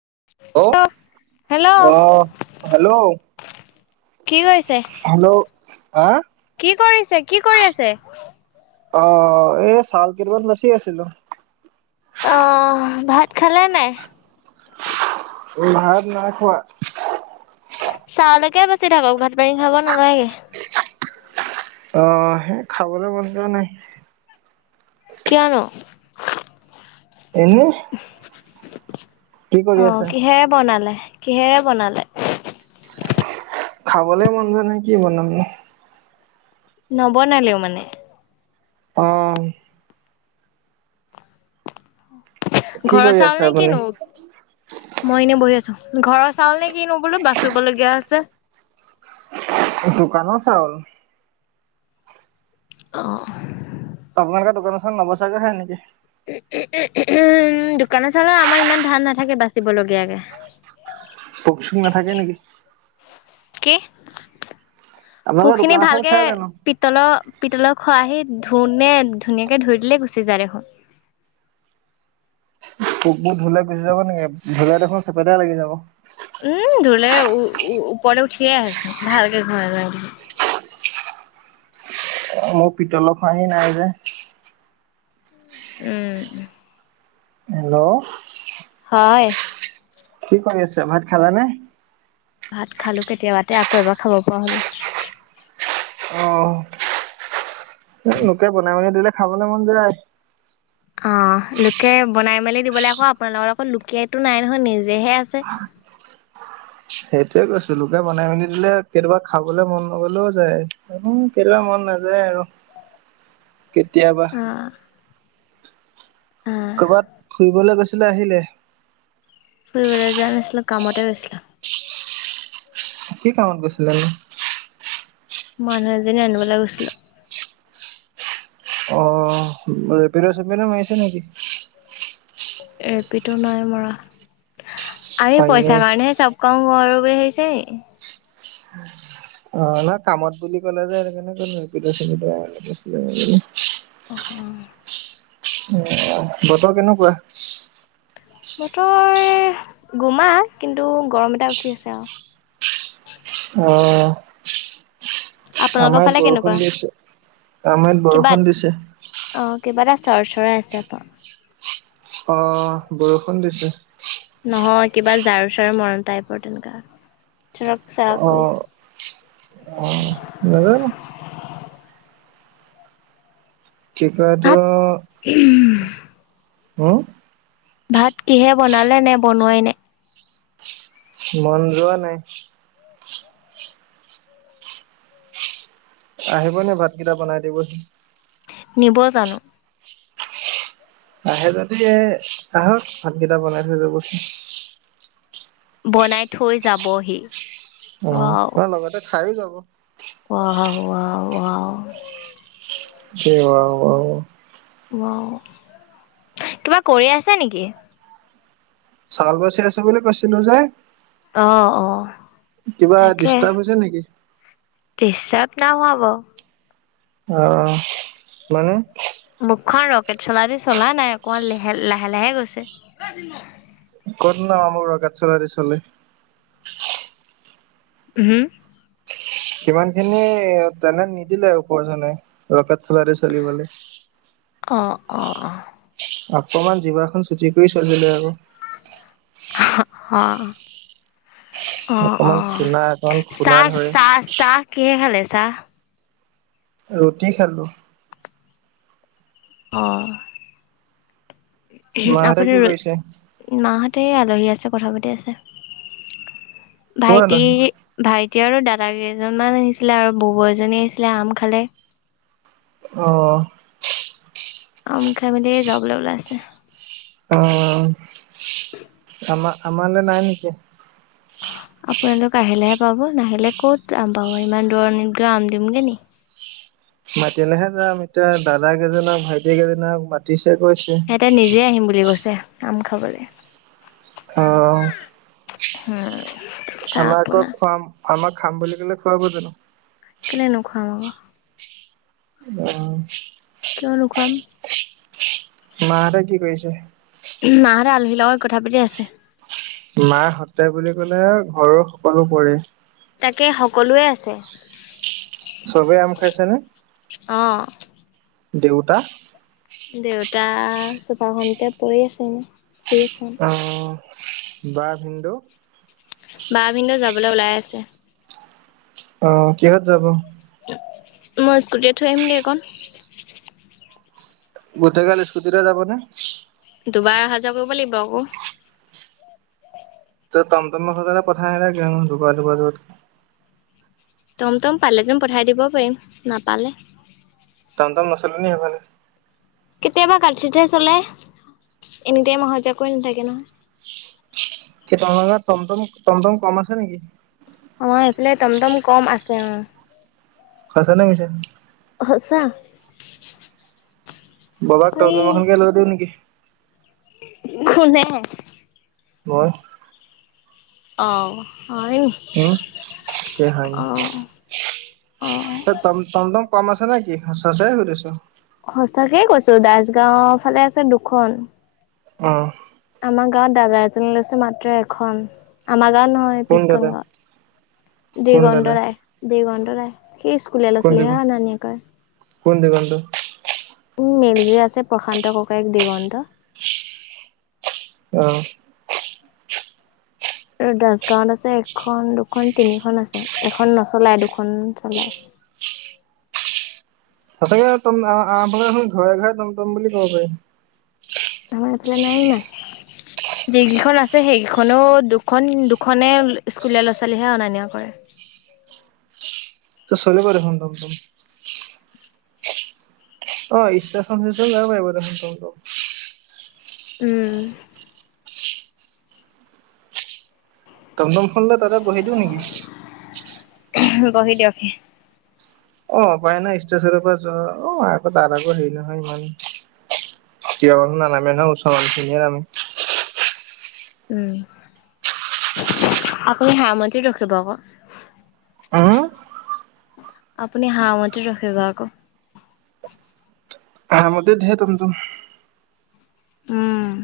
Hello hello অ', hello কি কৰিছে? হেল্ল' হা? কি কৰিছে কি কৰি আছে? অ', এই চাউল কেইতামান বাচি আছিলোঁ। অহ ভাত খালে নাই? ভাত নাই খোৱা। চাউলৈকে বাচি থাকক ভাত পানী খাব নালাগে। অ', সেই খাবলৈ মন যোৱা নাই। কিয় নো? এনে কি কৰি অ', আছে? কিহেৰে বনালে কিহেৰে বনালে? খাবলৈ মন যোৱা নাই কি বনাম। নবনালেও মানে অ', কি ঘৰৰ কৰি আছে চাউল নে আপুনি? কিনো, মই এনে বহি আছোঁ। ঘৰৰ চাউল নে কিনো বোলো বাচিবলগীয়া আছে। অ' দোকান চাউল। আহ আপোনালোক দোকানখন নব চাগে খায় নেকি? [unintelligible] উম, দোকানৰ চাউল আমাৰ ইমান ধান নাথাকে বাচিব লগীয়াকে। পোক চুক নাথাকে নেকি? কি আপোনালোকে পোকখিনি দোকানৰ চাউল ভালকে খাই জানো? পিতলৰ পিতলৰ খৰাহিত। ধু নে ধুনীয়াকে ধুই দিলেই গুচি যায় দেখোন। পোকবোৰ ধুলে গুচি যাব নেকি ধুলে দেখোন চেপেটাই লাগি যাব। উম, ধুলে ওপৰলে উঠিয়ে আহে ভালকে ঘহিলে দিলে। অ' পিতল খৰাহি নাই যে। উম। হেল্ল' হয়। কি কৰি আছে ভাত খালে নে? ভাত খালো কেতিয়াবাতে আকৌ এবাৰ খাব পৰা হ'লো। আহ' লোকে বনাই বনাই দিলে খাবলে মন যায়। অ' লোকে বনাই মেলি দিবলৈ আকৌ আপোনালোকৰ আকৌ লুকিয়টো নাই নহয় নিজেহে আছে। [inaudible] সেইটোয়ে কৈছো লোকে বনাই মেলি দিলে কেতিয়াবা খাবলৈ মন নগ'লেও যায় কেতিয়াবা মন। নাযায় আৰু কেতিয়াবা। অ অ ক'ৰবাত ফুৰিবলৈ গৈছিলে আহিলে? ফুৰিবলৈ যোৱা নাছিলো, কামতে গৈছিলো। কি কামত গৈছিলেনো? মানুহ এজনী আনিবলৈ গৈছিলো। অ' ৰেপিড, চেপিদো মাৰিছে নেকি? ৰেপিড নাই মৰা। আমি অ', এনেই পইচাৰ কাৰণেহে চৱ কওঁ। কৰোঁ বুলি ভাবিছে নেকি? অ' না কামত বুলি ক'লে যে, সেইকাৰণে কলো ৰেপিড, চেপিদ আনিব গৈছিল নেকি। [unintelligible] উম, বতৰ কেনেকুৱা? বতৰ গোমা, কিন্তু গৰম এটা উঠি আছে আৰু। [inaudible] অ'। আপোনালোকৰ আমাৰ ইয়াত ফালে বৰষুণ কেনেকুৱা? দি আছে, আমাৰ ইয়াত বৰষুণ দিছে। চৰ্চৰাই আছে একদম। অ' বৰষুণ দিছে। নহয় কিবা ঝাৰু চাৰু মৰান টাইপৰ তেনেকা। চোৰক, চাৰাক অ', কৰিছে। নাজানো কি কয় এইটো? ভাত হম। ভাত কিহে বনালে নে বনোৱাই নাই। মন যোৱা নাই। আহিবনে ভাতকেইটা বনাই দিবহি। দিব ব জানো? আহে যদি এ আহক ভাতকেইটা বনাই থৈ যাবহি। বনাই থৈ যাবহি। অ' ৱাও ত লগতে খাইও যাব। Wow, wow, wow. কি ৱাও, ৱাও, ৱাও। ৱাও। কিবা কৰি আছা নেকি? চাউল বাচি আছো বুলি কৈছিলো যে। অ অ কিবা, ডিষ্টাৰ্ব হৈছে নেকি? ডিষ্ট্ৰাব নাই হোৱা বাৰু। অ' মানে। মুখখন ৰকেট চলা দি চলা নাই অকমান লে লাহে লাহে গৈছে। ক'তনো আমাৰ ৰকেট চলা দি চলে। হম। সিমান খিনি তেনে নিদিলে ওপৰজনে ৰকেট চলা দি চলিবলৈ। অ' অ' অ'। অকমান জিবাখন চুটি কৰি থয়দিলে আকৌ। হা। অ' অকমান অ' খুনা অকমান খুনা চাহ, ধৰে চাহ, চাহ কিহে খালে চাহ? ৰুটি খালো। অ'। মাহঁতে আপোনি, কি কৰিছে? ৰ মাহঁতে বহি আছে কথা পাতি আছে। ভাইটি, ক'ৰ ভাইটি, আলহী? এতিয়া আৰু দাদা কেইজনমান আহিছিলে। আৰু বৌ ব এজনী আহিছিলে আম খালে। অহ। আম খাই মেলি যাবলৈ ওলাইছে। অ'। আমাৰ আমালৈ নাই নেকি? [unintelligible] আপোনালোক আহিলেহে পাব, নাহিলে ক'ত আম পাব, ইমান দূৰণিত গৈ আম দিমগে নিকি। মাতিলেহে যাম, এতিয়া দাদা কেইজনক ভাইটি কেইজনাক মাতিছ। সিহঁতে নিজে আহিম বুলি কৈছে আম খাবলৈ। অহ' হম। আমাক আকৌ খুৱাম আমাক খাম বুলি ক'লে খোৱাব জানো। কেলে নোখোৱাম আক অ' কিয় নোখোৱাম। মা হঁতে কি কৰিছে? মাহতে আলহী লগত কথা পাতি আছে। মাহতে বুলি ক'লে ঘৰৰ সকলো পৰে। তাকে সকলোৱে আছে। চবেই আম খাইছেনে অ দেউতা। দেউতা চোফা খনতে পৰি আছে এনে। শুই আছে। অ' বাৰ ভিন্দু। বাহ ভিন্দু যাবলৈ ওলাই আছে। অ' কিহত যাব। মই স্কুটি থয় আহিমগৈ এই খন। গোটেই গাল স্কুটিতে যাবনে? দুবাৰ অহা যোৱা কৰিব লাগিব আকৌ। ত, টমটম সেই পঠাই নিদিয় কিয় নো দুবা দুবা যোৱাতকৈ। তম তম পালেতোন পঠাই দিব পাৰিম, নাপালে। তম তাম নচল হেফালে। কেতিয়াবা কাটছতে চলে এনেটাইম এনি টাইম অহা যোৱা কৰি নাথাকে নহয়। কি তম টমটম টমটম কম আছে নেকি। অ' এইফালে টমটম কম আছে অ'। সঁচা নে মিছা? সঁচা। ববাক এই টমটম এখনকে লৈ দিওঁ নেকি? কোনে? মই। অ' হয়নি, উম অ'। এ, টমটম কম আছে নেকি, সচাই সুধিছোঁ? সঁচাকেই কৈছোঁ, দাচগাঁও ফালে আছে দুখন। অ'। আমাৰ গাঁৱত দাদা এজনে লৈছে মাত্ৰ এখন। আমাৰ দা নহয় কোন পিছখন দাদা গাঁৱত। কোন দাদা দেগন্দ ৰায় দেগন্দ ৰায়। সেই স্কুলে কোন লৈছিলি হা দিগন্ত নানীয়ে কয়। কোন দিগন্ত? উ, মেইল যে আছে প্ৰশান্ত ককায়েক দিগন্ত। অ'। আৰু দাচগাঁৱত আছে এখন দুখন তিনিখন আছে। এখন নচলাই দুখন চলাই। উ সঁচাকে টম আ-আফালে হন ঘৰে ঘৰে টমটম বুলি ক'ব পাৰি। আমাৰ এইফালে নাই ইমান। যিকেইখন আছে সেইকেইখনো দুখন দুখনে স্কুলীয়া ল'ৰা ছোৱালীহে অনা নিয়া কৰে। [inaudible] তে চলিব দেখোন টমটম। অ' ইষ্টেচন চিষ্টে যাব পাৰিব দেখোন টমটম। উম। টমটমখন লৈ তাতে বহি দিওঁ নেকি? বহি দিয়কহি। অ' উপায় নাই, ষ্টেশচনৰ পৰা যোৱা অ' আকৌ তাৰ আকৌ হেৰি নহয় ইমান তিয়কত নানামে নহয়, ওচৰৰ নিছিয়া নামে। উম। আপুনি হামন্তিত ৰখিব আকৌ। উ? আপুনি হামতিত ৰখিব আকৌ। হামতিত দেৰ টমটম। উম।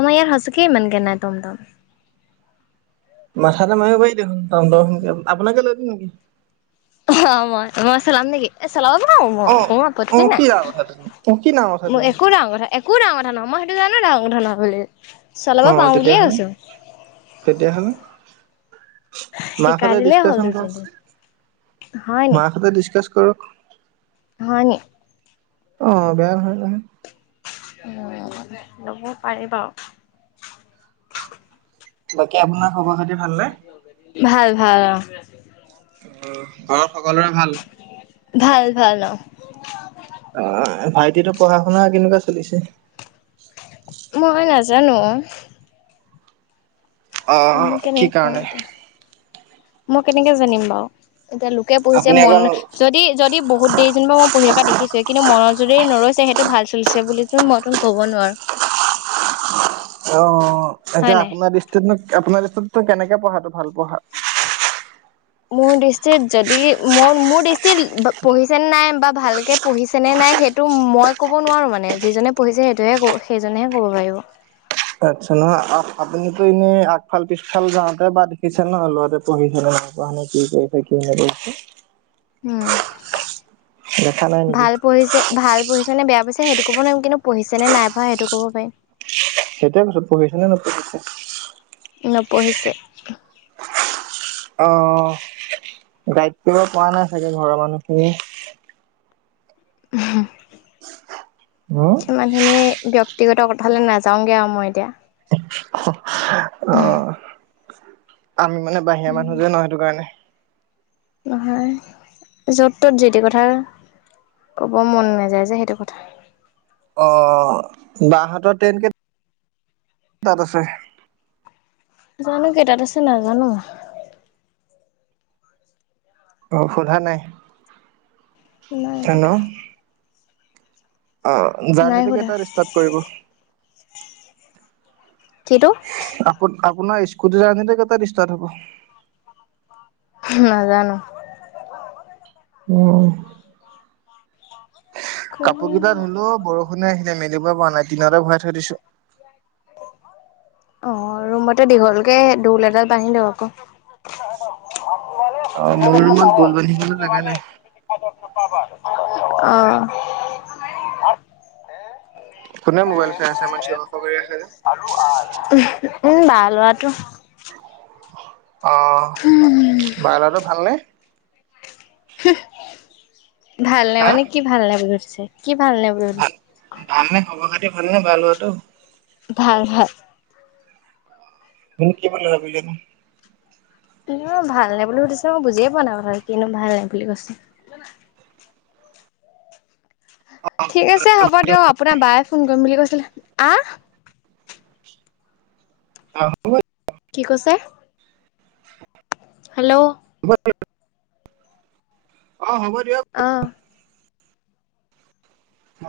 আমাৰ ইয়াত সঁচাকেই ইমানকে নাই টমটম। মাথাটা মাৰি কৰি দেখোন, টমটম আপোনাকে লৈ দিম নেকি? অ' মই, মই চলাম নেকি? চলাব জানো অ মই, মোৰ অ আপত্তি নাই। কি ডাঙৰ কথাটোনো অ কি ডাঙৰ কথাটোনো একো ডাঙৰ কথা এক কো ডাঙৰ কথা নহয়, মই সেইটো জানো ডাঙৰ কথা নহয় বুলি। চলাব অ' পাৰো বুলিয়ে তেতিয়াহ'লে কৈছো তেতিয়াহ'লে? মাৰ শিকাই সতে দিলেই হ'ল ডিছকাচন দুই কৰ, তিনিদিন মাৰ সতে ডিছকাচন কৰক। হয়নি? অ' বেয়া হয়, নহয়। অ' ল'ব পাৰি বাৰু। বাকী আপোনাৰ খবৰখাতি ভালনে? ভাল ভাল অ'। অ' ঘৰত সকলোৰে ভাল? ভাল ভাল অ'। অ' ভাইটিটোৰ পঢ়া শুনা কেনেকুৱা চলিছে? মই নাজানো। অ মইনো কেনেকে কি কম কাৰণে এতিয়া? মই কেনেকে জানিম বাৰু। এতিয়া লোকে পঢ়িছে আপুনি মন অকল যদি, যদি বহুত দেৰি যেনিবা মই পঢ়ি থকা দেখিছোৱে কিন্তু মনত যদি নৰৈছে, সেইটো ভাল। চছে বুলিিতো মইতো ক'ব নোৱাৰো অ', হয় এতিয়া নাই আপোনাৰ দৃষ্টিতনো আপোনাৰ। নো কেনেকে পঢ়াটো ভাল পোৱা হয়। মোৰ দৃষ্টিত যদি, মোৰ মোৰ দৃষ্টিত পঢ়িছেন নাই বা ভালকে পঢ়িছেনে নাই। নাই, সেইটো মই ক'ব নোৱাৰো মানে, যিজনে পঢ়িছে সেইটোহে সেইজনেহে ক'ব পাৰিব। আচ্ছা নহয়, আপুনিতো এনেই আগফাল পিছফাল যাওঁতে বা দেখিছে নহয় ল'ৰাটোৱে পঢ়িছে নাই। গম নোপোৱানে কি কৰিছে? কি নকৰিছে? উম্, দেখা নাই নেকি ভাল পঢ়িছে, ভাল পঢ়িছে নে বেয়া পঢ়িছে, সেইটো কব নোৱাৰিম কিন্তু। পঢ়িছে নে নাই পঢ়া, সেইটো ক'ব পাৰিম। সেইটোয়ে কইছো, পঢ়িছে নে নপঢ়িছে। নপঢ়িছে। অ' গাইড কৰিব পৰা নাই চাগে, ঘৰৰ মানুহখিনিয়ে। ওহু্, হুম সিমানখিনি ব্যক্তি। ব্যক্তিগত কথালে নাযাওঁগৈ আৰু মই এতিয়া। অ'। আমি মানে বাহিৰা মানুহ যে ন, সেইটো কাৰণে। নহয়, য'ত ত'ত যি টি কথা। ক'ব মন নাযায় যে, সেইটো কথা। অ' বা হতৰ ট্ৰেইন কেতিয়া। তাত আছে। জানো কেইটাত আছে, নাজানো মই। অ' সোধা নাই। নাই হেল্ল' সোধা। অ', নাই জাৰ্ণিটো সোধা কেইটাত ষ্টাৰ্ট কৰিব। কিটো আপোনা আপোনাৰ স্কু। কুটী জাৰ্নীটো কেইটাত ষ্টাৰ্ট হ'ব। নাজানো। উম্। কাপোৰ কেইটা ধুলো, বৰষুণে আহিলে, মেলিবই পৰা নাই তিঙটে ভৰাই থৈ দিছো। অ', ৰুমতে দীঘলকে দোল এডাল বান্ধি ল আকৌ। মে অ মোৰ ত ৰুমত বল বান্ধিবলৈ লগা দে নাই অ'। কোনে মোবাইল চাই আছে। ইমান চিঞৰ বাখৰ কৰি আছে যে। উম্, বা ল'ৰাটো। অ', বা ল'ৰাটো ভালনে? ভালনে হা মানে, কি ভালনে বুলি সুধিছে? কি ভালনে বুলি ভাল। সুধিছে। ভালনে খবৰ খাতি ভালনে বা ল'ৰাটো। ভাল ভাল। মোক কি বুলি ভাবিলে। নহয়, ভাল নে বুলি সুধিছে, মই বুজিয়ে পোৱা নাই কথাটো, কিনো ভালনে বুলি কৈছে। ঠিক আছে হ'ব দিয়ক, আপোনাৰ বায়ে ফোন কৰিম বুলি কৈছিলে, আহ্। আহ্ এই। কি কৈছে? হেল্ল'। অ' হ'ব দিয়ক বোলো। অ অ'।